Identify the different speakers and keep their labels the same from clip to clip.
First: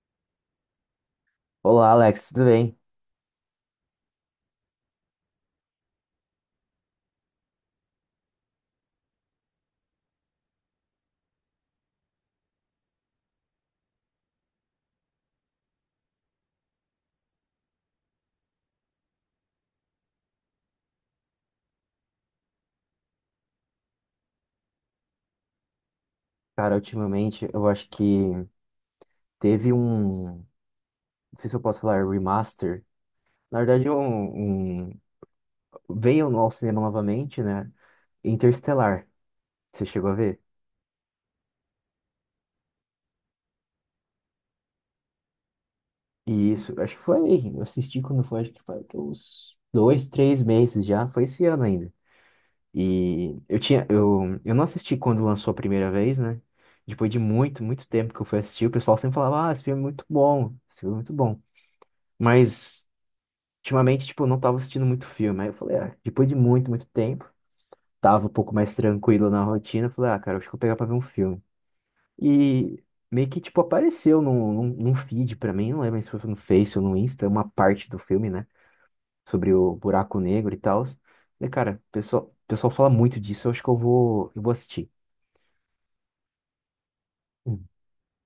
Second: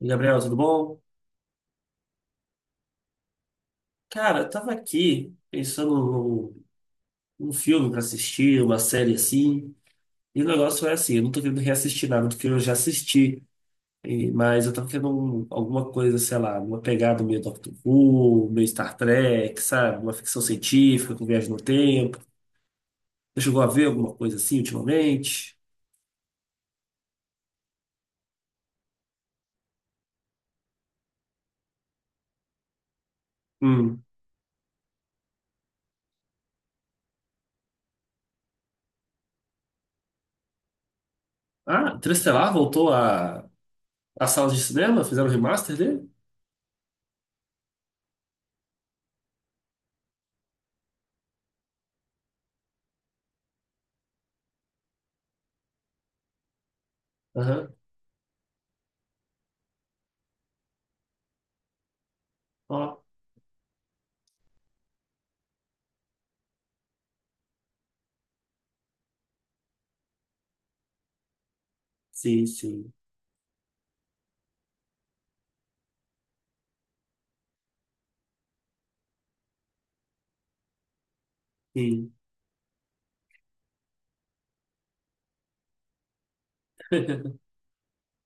Speaker 1: Gabriel, tudo bom?
Speaker 2: Olá, Alex, tudo bem?
Speaker 1: Cara, eu tava aqui pensando num filme pra assistir, uma série assim, e o negócio é assim, eu não tô querendo reassistir nada do que eu já assisti, mas eu tava querendo alguma coisa, sei lá, uma pegada meio Doctor Who, meio Star Trek, sabe? Uma ficção científica com viagem no tempo. Você chegou a ver alguma coisa assim ultimamente?
Speaker 2: Cara, ultimamente eu acho que teve um. Não sei se eu posso falar remaster. Na verdade,
Speaker 1: Hum.
Speaker 2: veio ao cinema novamente, né? Interestelar. Você chegou a ver?
Speaker 1: Ah, Interestelar voltou à sala de cinema? Fizeram o remaster dele?
Speaker 2: E isso, acho que foi. Eu assisti quando foi, acho que foi que uns dois, três meses já. Foi esse ano ainda. E eu tinha. Eu não assisti quando lançou a primeira vez, né? Depois de muito,
Speaker 1: Aham.
Speaker 2: muito tempo que eu fui assistir, o pessoal sempre falava: Ah, esse filme é muito bom. Esse filme é muito bom. Mas.
Speaker 1: Ó,
Speaker 2: Ultimamente, tipo, eu não tava assistindo muito filme. Aí eu falei, ah, depois de muito, muito tempo, tava um pouco mais tranquilo na rotina. Eu falei, ah, cara, acho que eu vou pegar pra ver um filme.
Speaker 1: sim,
Speaker 2: E
Speaker 1: sim.
Speaker 2: meio que, tipo, apareceu num feed pra mim, não lembro se foi no Face ou no Insta, uma parte do filme, né? Sobre o buraco negro e tal. Falei, cara, o
Speaker 1: Sim.
Speaker 2: pessoal, o pessoal fala muito disso, eu acho que eu vou assistir. Uhum.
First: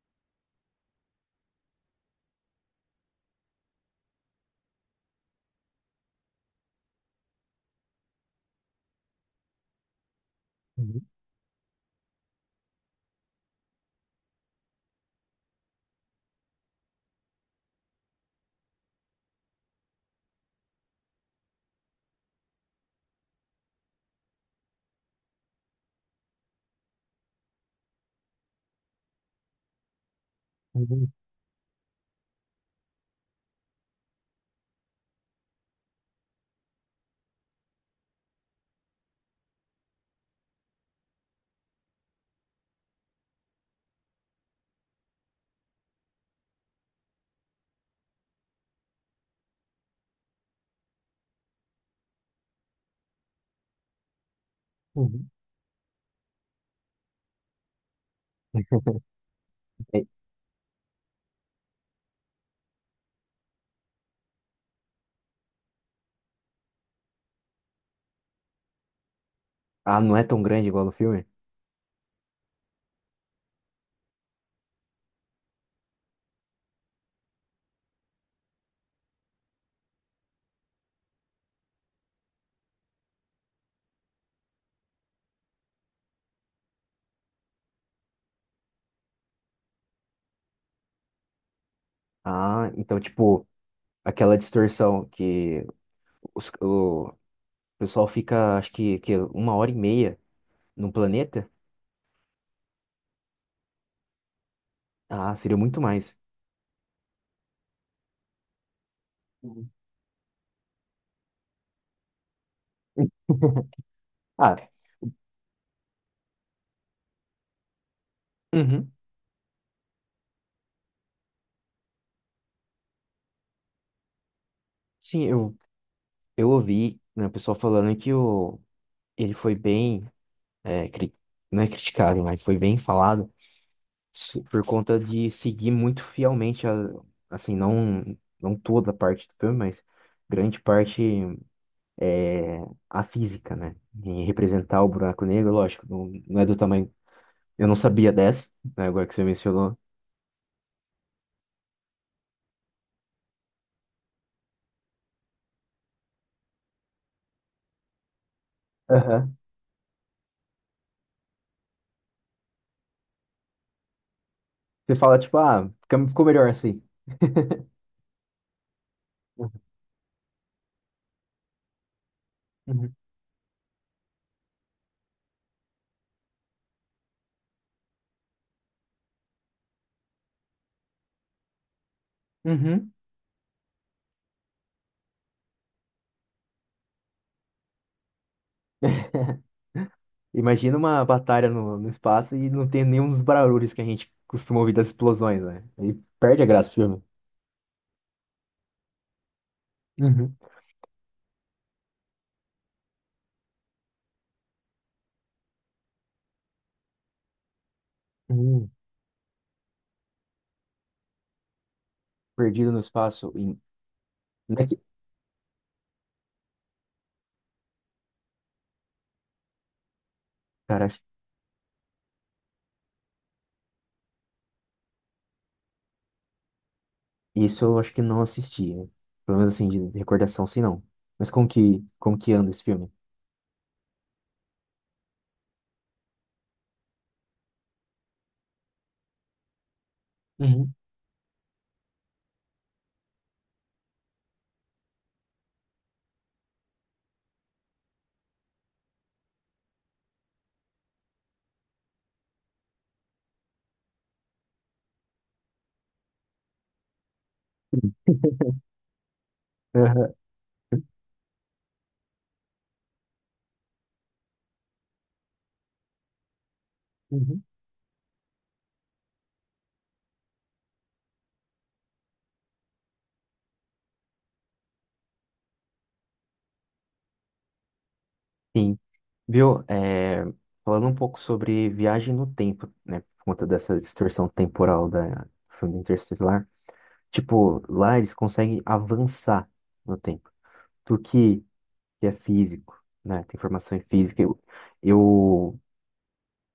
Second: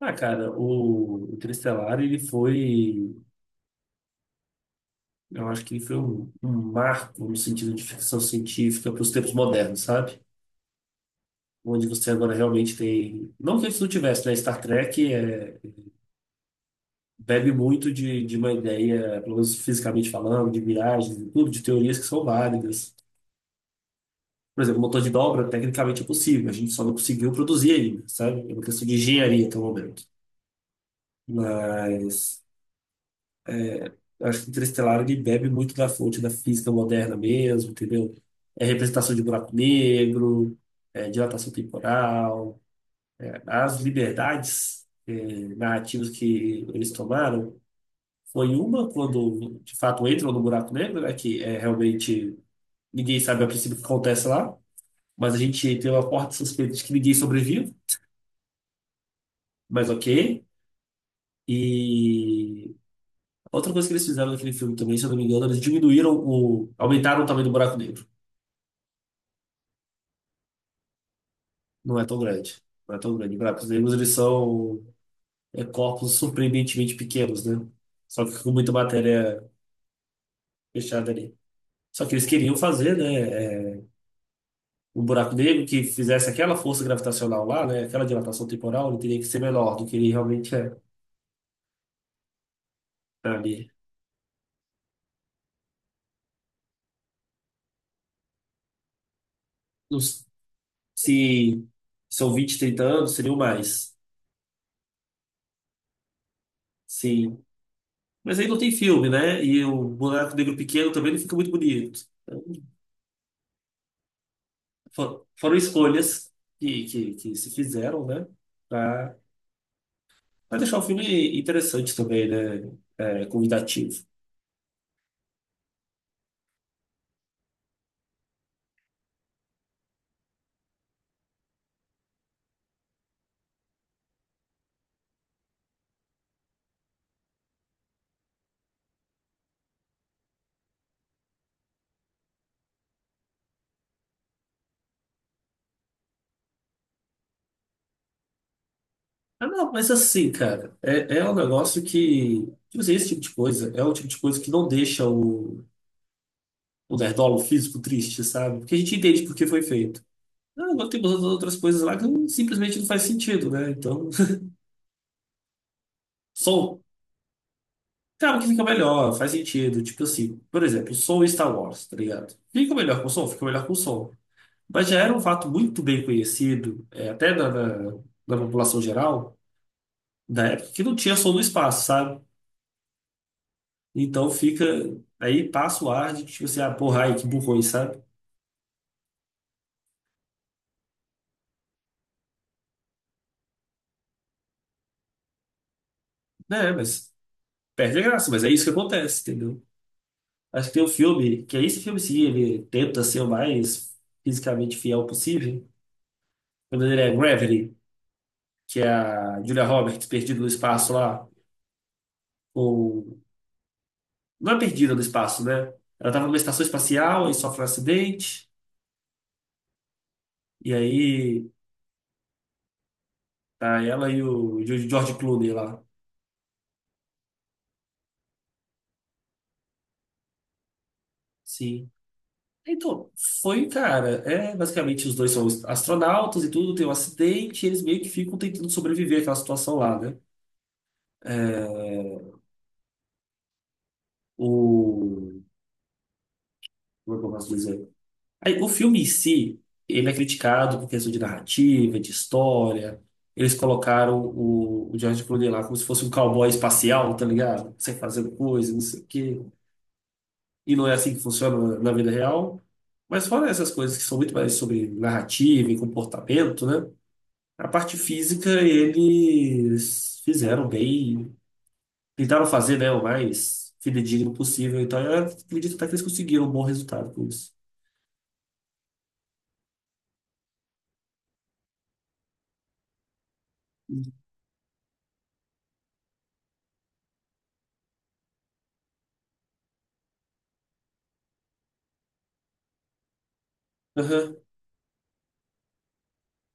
Speaker 1: Ah, cara, o Interestelar, ele foi, eu acho que ele foi um marco no sentido de ficção científica para os tempos modernos, sabe? Onde você agora realmente tem. Não que antes não tivesse, né? Star Trek bebe muito de uma ideia, pelo menos fisicamente falando, de miragens e tudo, de teorias que são válidas. Por exemplo, o motor de dobra, tecnicamente é possível, a gente só não conseguiu produzir ainda, sabe? É uma questão de engenharia até o momento.
Speaker 2: Uhum,
Speaker 1: Mas. Eu acho que Interestelar ele bebe muito da fonte da física moderna mesmo, entendeu? É representação de buraco negro, é dilatação temporal, as liberdades narrativas que eles tomaram. Foi uma quando, de fato, entram no buraco negro, né, que é realmente ninguém sabe a princípio o que acontece lá,
Speaker 2: uhum.
Speaker 1: mas a gente tem uma forte suspeita de que ninguém sobrevive, mas
Speaker 2: É.
Speaker 1: ok. E outra coisa que eles fizeram naquele filme também, se eu não me engano, eles aumentaram o tamanho do buraco negro.
Speaker 2: Ah, não é tão grande igual no filme?
Speaker 1: Não é tão grande. Não é tão grande. Claro, os negros, eles são corpos surpreendentemente pequenos, né? Só que com muita matéria fechada ali. Só que eles queriam fazer, né, um buraco negro que fizesse aquela força gravitacional lá, né, aquela dilatação temporal, ele teria que ser menor do que ele realmente é.
Speaker 2: Ah, então,
Speaker 1: Tá
Speaker 2: tipo,
Speaker 1: ali.
Speaker 2: aquela distorção que os, o, o pessoal fica, acho que uma hora e meia
Speaker 1: Nos-
Speaker 2: num planeta.
Speaker 1: Se são 20, 30 anos, seriam mais.
Speaker 2: Ah, seria muito mais.
Speaker 1: Sim. Mas aí não tem filme, né? E
Speaker 2: Uhum.
Speaker 1: o buraco negro pequeno também não fica muito bonito.
Speaker 2: Ah,
Speaker 1: Foram escolhas que se fizeram, né?
Speaker 2: uhum.
Speaker 1: Pra, pra deixar o filme interessante também, né? É, convidativo.
Speaker 2: Sim, eu ouvi, né, o pessoal falando que o, ele foi bem, é, não é criticado, mas foi bem falado por conta de seguir muito fielmente, a, assim, não, não toda a parte do filme, mas grande parte é, a física, né? E representar o buraco negro, lógico, não, não é do tamanho, eu não sabia dessa, né, agora que você
Speaker 1: Ah, não,
Speaker 2: mencionou.
Speaker 1: mas assim, cara, é um negócio que. Tipo assim, esse tipo de coisa é o tipo de coisa que não deixa o nerdola, físico triste, sabe? Porque a gente entende por que foi feito. Ah, agora tem umas outras coisas lá que simplesmente não faz sentido, né? Então,
Speaker 2: Você fala, tipo, ah, ficou melhor
Speaker 1: som.
Speaker 2: assim.
Speaker 1: Claro que fica melhor, faz sentido. Tipo assim, por exemplo, som em Star Wars, tá ligado? Fica
Speaker 2: Uhum.
Speaker 1: melhor com som? Fica melhor com som. Mas já era um fato muito bem conhecido, até da população geral, da época, que não tinha som no espaço, sabe?
Speaker 2: Uhum.
Speaker 1: Então fica. Aí passa o ar de que, tipo assim, ah, porra, ai, que burrões, sabe?
Speaker 2: Imagina uma batalha no espaço e não tem nenhum dos barulhos que a gente costuma ouvir das explosões, né? Aí perde a graça
Speaker 1: É,
Speaker 2: do filme.
Speaker 1: mas perde a graça, mas é isso que acontece, entendeu?
Speaker 2: Uhum.
Speaker 1: Acho que tem um filme, que é esse filme sim, ele tenta ser o mais fisicamente fiel possível. O nome dele é Gravity,
Speaker 2: Uhum.
Speaker 1: que é a Julia Roberts perdida no espaço lá,
Speaker 2: Perdido no
Speaker 1: ou.
Speaker 2: espaço.
Speaker 1: Não
Speaker 2: Não
Speaker 1: é
Speaker 2: é que-
Speaker 1: perdida no espaço, né? Ela tava numa estação espacial e sofre um acidente. E
Speaker 2: Cara, acho-
Speaker 1: aí tá, ela e o George Clooney lá.
Speaker 2: isso eu acho que não assisti. Né? Pelo menos assim, de recordação, sim, não. Mas
Speaker 1: Sim.
Speaker 2: como que anda esse filme?
Speaker 1: Então, foi, cara, basicamente os dois são astronautas e tudo, tem um acidente, e eles meio que ficam tentando sobreviver àquela situação lá, né?
Speaker 2: Uhum.
Speaker 1: O, como é que eu posso dizer? Aí, o filme em si, ele é criticado por questão de narrativa, de história. Eles colocaram o George Clooney lá como se fosse um cowboy espacial, tá ligado? Sem fazer coisa, não sei o quê.
Speaker 2: Uhum.
Speaker 1: E não é assim que funciona na vida real. Mas fora essas coisas que são muito mais sobre narrativa e comportamento, né?
Speaker 2: Uhum.
Speaker 1: A parte física eles fizeram bem, tentaram fazer, né, o mais fidedigno possível. Então eu acredito até que eles conseguiram um bom resultado com isso.
Speaker 2: Sim. Viu? É, falando um pouco sobre viagem no tempo, né? Por conta dessa distorção temporal da do filme Interestelar. Tipo, lá eles conseguem avançar no tempo. Tu que é físico, né? Tem formação em física.
Speaker 1: Aham.
Speaker 2: Eu,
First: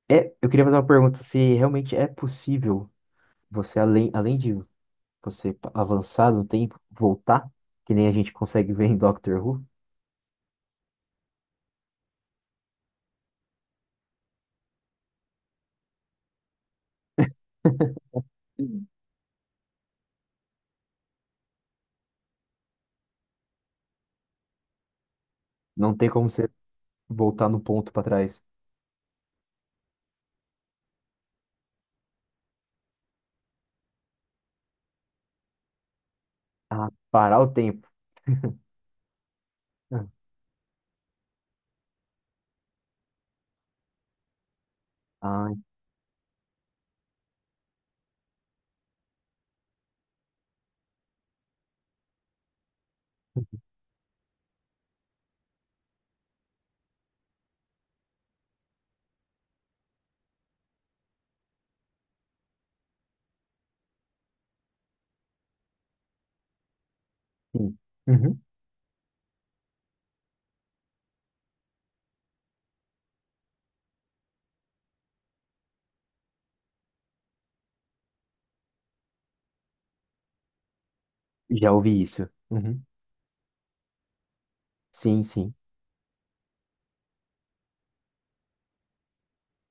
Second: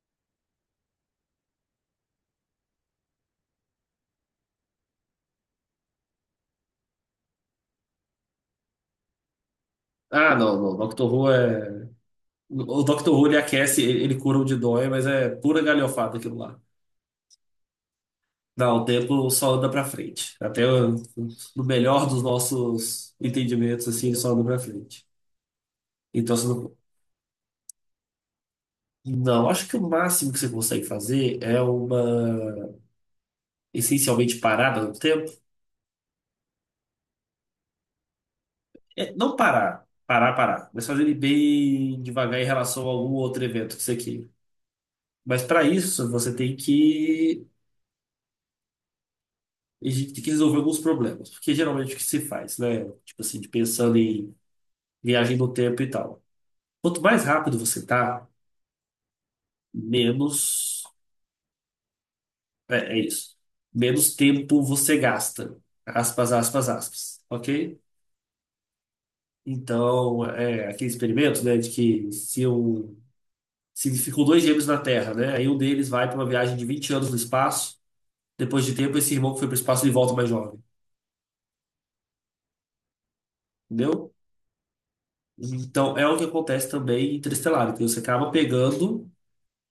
Speaker 2: é, eu queria fazer uma pergunta se realmente é possível você, além, além de você avançar no tempo, voltar, que nem a gente consegue ver em Doctor Who.
Speaker 1: Ah, não, não. Doctor Who é. O Doctor Who ele aquece, ele cura o de dói, mas é pura galhofada aquilo lá. Não, o tempo só anda pra frente. No melhor dos nossos entendimentos, assim, ele só anda pra frente.
Speaker 2: Não tem como
Speaker 1: Então, você
Speaker 2: você
Speaker 1: não,
Speaker 2: voltar no ponto para trás.
Speaker 1: não, acho que o máximo que você consegue fazer é uma essencialmente parada no tempo.
Speaker 2: Ah, parar o tempo.
Speaker 1: É, não parar, mas fazer ele bem devagar em relação a algum outro evento que você queira. Mas
Speaker 2: Ah,
Speaker 1: para isso, a gente tem que resolver alguns problemas, porque geralmente o que se faz, né? Tipo assim, de pensando em viagem no tempo e tal. Quanto mais rápido você tá, menos. É, é isso. Menos tempo você gasta. Aspas, aspas, aspas.
Speaker 2: sim.
Speaker 1: Ok?
Speaker 2: Uhum.
Speaker 1: Então, é aquele experimento, né, de que se ficam dois gêmeos na Terra, né, aí um deles vai para uma viagem de 20 anos no espaço, depois de tempo esse irmão que foi para o espaço ele volta mais jovem,
Speaker 2: Já ouvi isso. Uhum.
Speaker 1: entendeu?
Speaker 2: Sim, sim.
Speaker 1: Então, é o que acontece também em Interestelar, então você acaba pegando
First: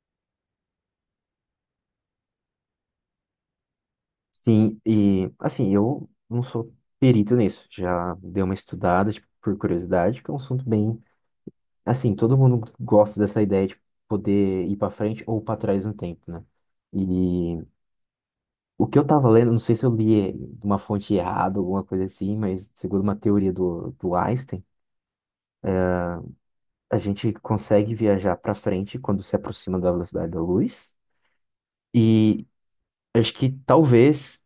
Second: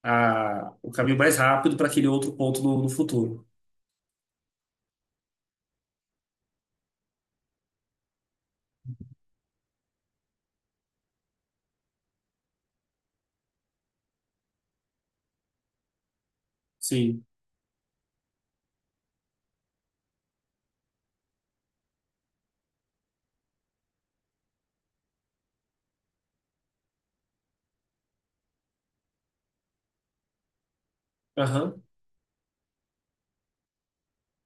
Speaker 1: o caminho mais rápido para aquele outro ponto no futuro.
Speaker 2: Sim, e assim, eu não sou perito nisso. Já dei uma estudada, tipo, por curiosidade, que é um assunto bem. Assim, todo mundo gosta dessa ideia de poder ir para frente ou para trás no tempo, né?
Speaker 1: Sim.
Speaker 2: E o que eu tava lendo, não sei se eu li de uma fonte errada, alguma coisa assim, mas segundo uma teoria do Einstein, a gente consegue viajar para frente quando se aproxima da velocidade da luz.
Speaker 1: Aham.
Speaker 2: E acho que talvez.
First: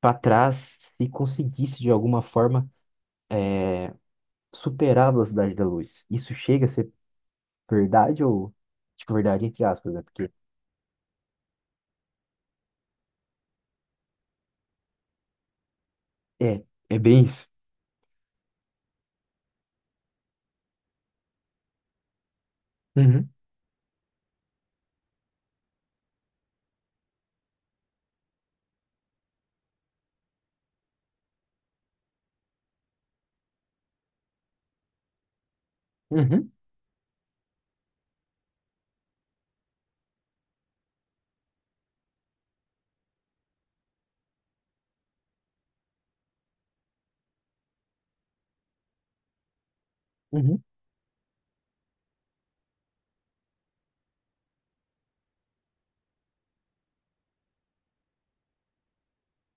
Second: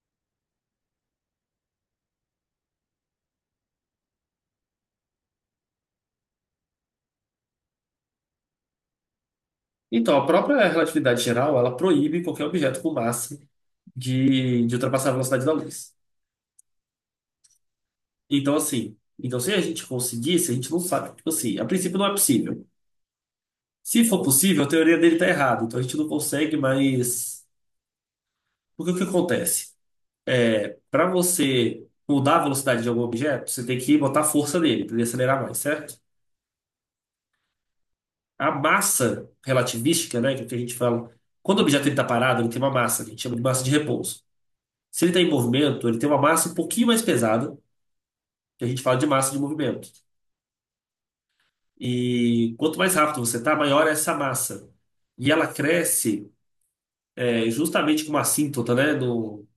Speaker 2: Para trás se conseguisse de alguma forma superar a velocidade da luz. Isso chega a ser verdade ou tipo verdade entre aspas, né?
Speaker 1: Então, a
Speaker 2: Porque
Speaker 1: própria relatividade geral, ela proíbe qualquer objeto com massa de ultrapassar a velocidade da luz.
Speaker 2: é, é bem isso.
Speaker 1: Então, assim, então se a gente conseguisse, a gente não sabe, tipo assim, a princípio não é possível.
Speaker 2: Uhum,
Speaker 1: Se for possível, a teoria dele tá errada, então a gente não consegue, mas porque o que acontece? É, para você mudar a velocidade de algum objeto, você tem que botar a força nele para ele acelerar mais, certo?
Speaker 2: uhum,
Speaker 1: A massa relativística, né, que é o que a gente fala, quando o objeto ele tá parado, ele tem uma massa, que a gente chama de massa de repouso. Se ele está em movimento, ele tem uma massa um pouquinho mais pesada, que a gente fala de massa de movimento.
Speaker 2: uhum.
Speaker 1: E quanto mais rápido você tá, maior é essa massa. E ela cresce justamente com uma assíntota, né? No,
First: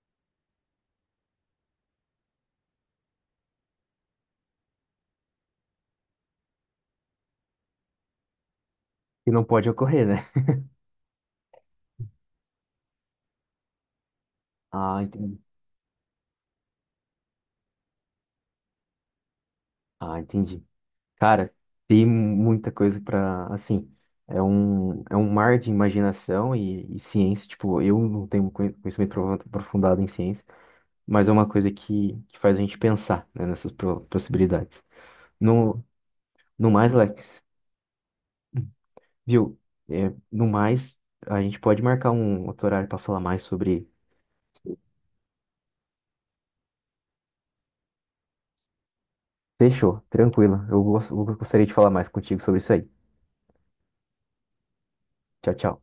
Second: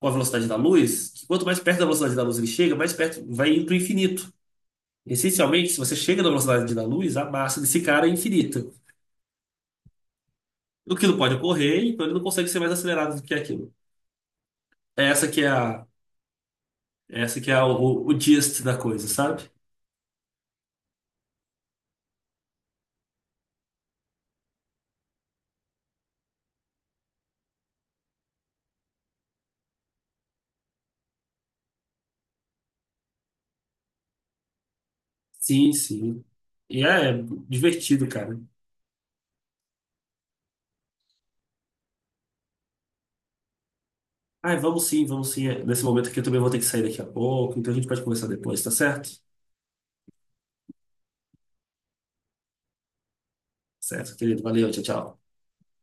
Speaker 1: com a velocidade da luz, que quanto mais perto da velocidade da luz ele chega, mais perto vai indo para o infinito. Essencialmente, se você chega na velocidade da luz, a massa desse cara é infinita.
Speaker 2: E não pode ocorrer, né?
Speaker 1: O que não pode ocorrer, então ele não consegue ser mais acelerado do que aquilo.
Speaker 2: Ah,
Speaker 1: Essa
Speaker 2: entendi.
Speaker 1: que é é essa que é o gist da coisa, sabe?
Speaker 2: Ah, entendi. Cara, tem muita coisa para assim, é um mar de imaginação e ciência, tipo, eu não tenho um conhecimento aprofundado em ciência, mas é uma coisa que faz a gente pensar, né, nessas possibilidades.
Speaker 1: Sim,
Speaker 2: No
Speaker 1: sim.
Speaker 2: no
Speaker 1: E
Speaker 2: mais,
Speaker 1: é
Speaker 2: Alex.
Speaker 1: divertido, cara.
Speaker 2: Viu? É, no mais, a gente pode marcar um outro horário para falar mais sobre.
Speaker 1: Ai, vamos sim, vamos sim. É, nesse momento aqui eu também vou ter que sair daqui a pouco, então a gente pode conversar depois, tá certo?
Speaker 2: Fechou, tranquilo. Eu eu gostaria de falar mais contigo sobre isso aí.
Speaker 1: Certo, querido. Valeu, tchau, tchau.
Speaker 2: Tchau, tchau.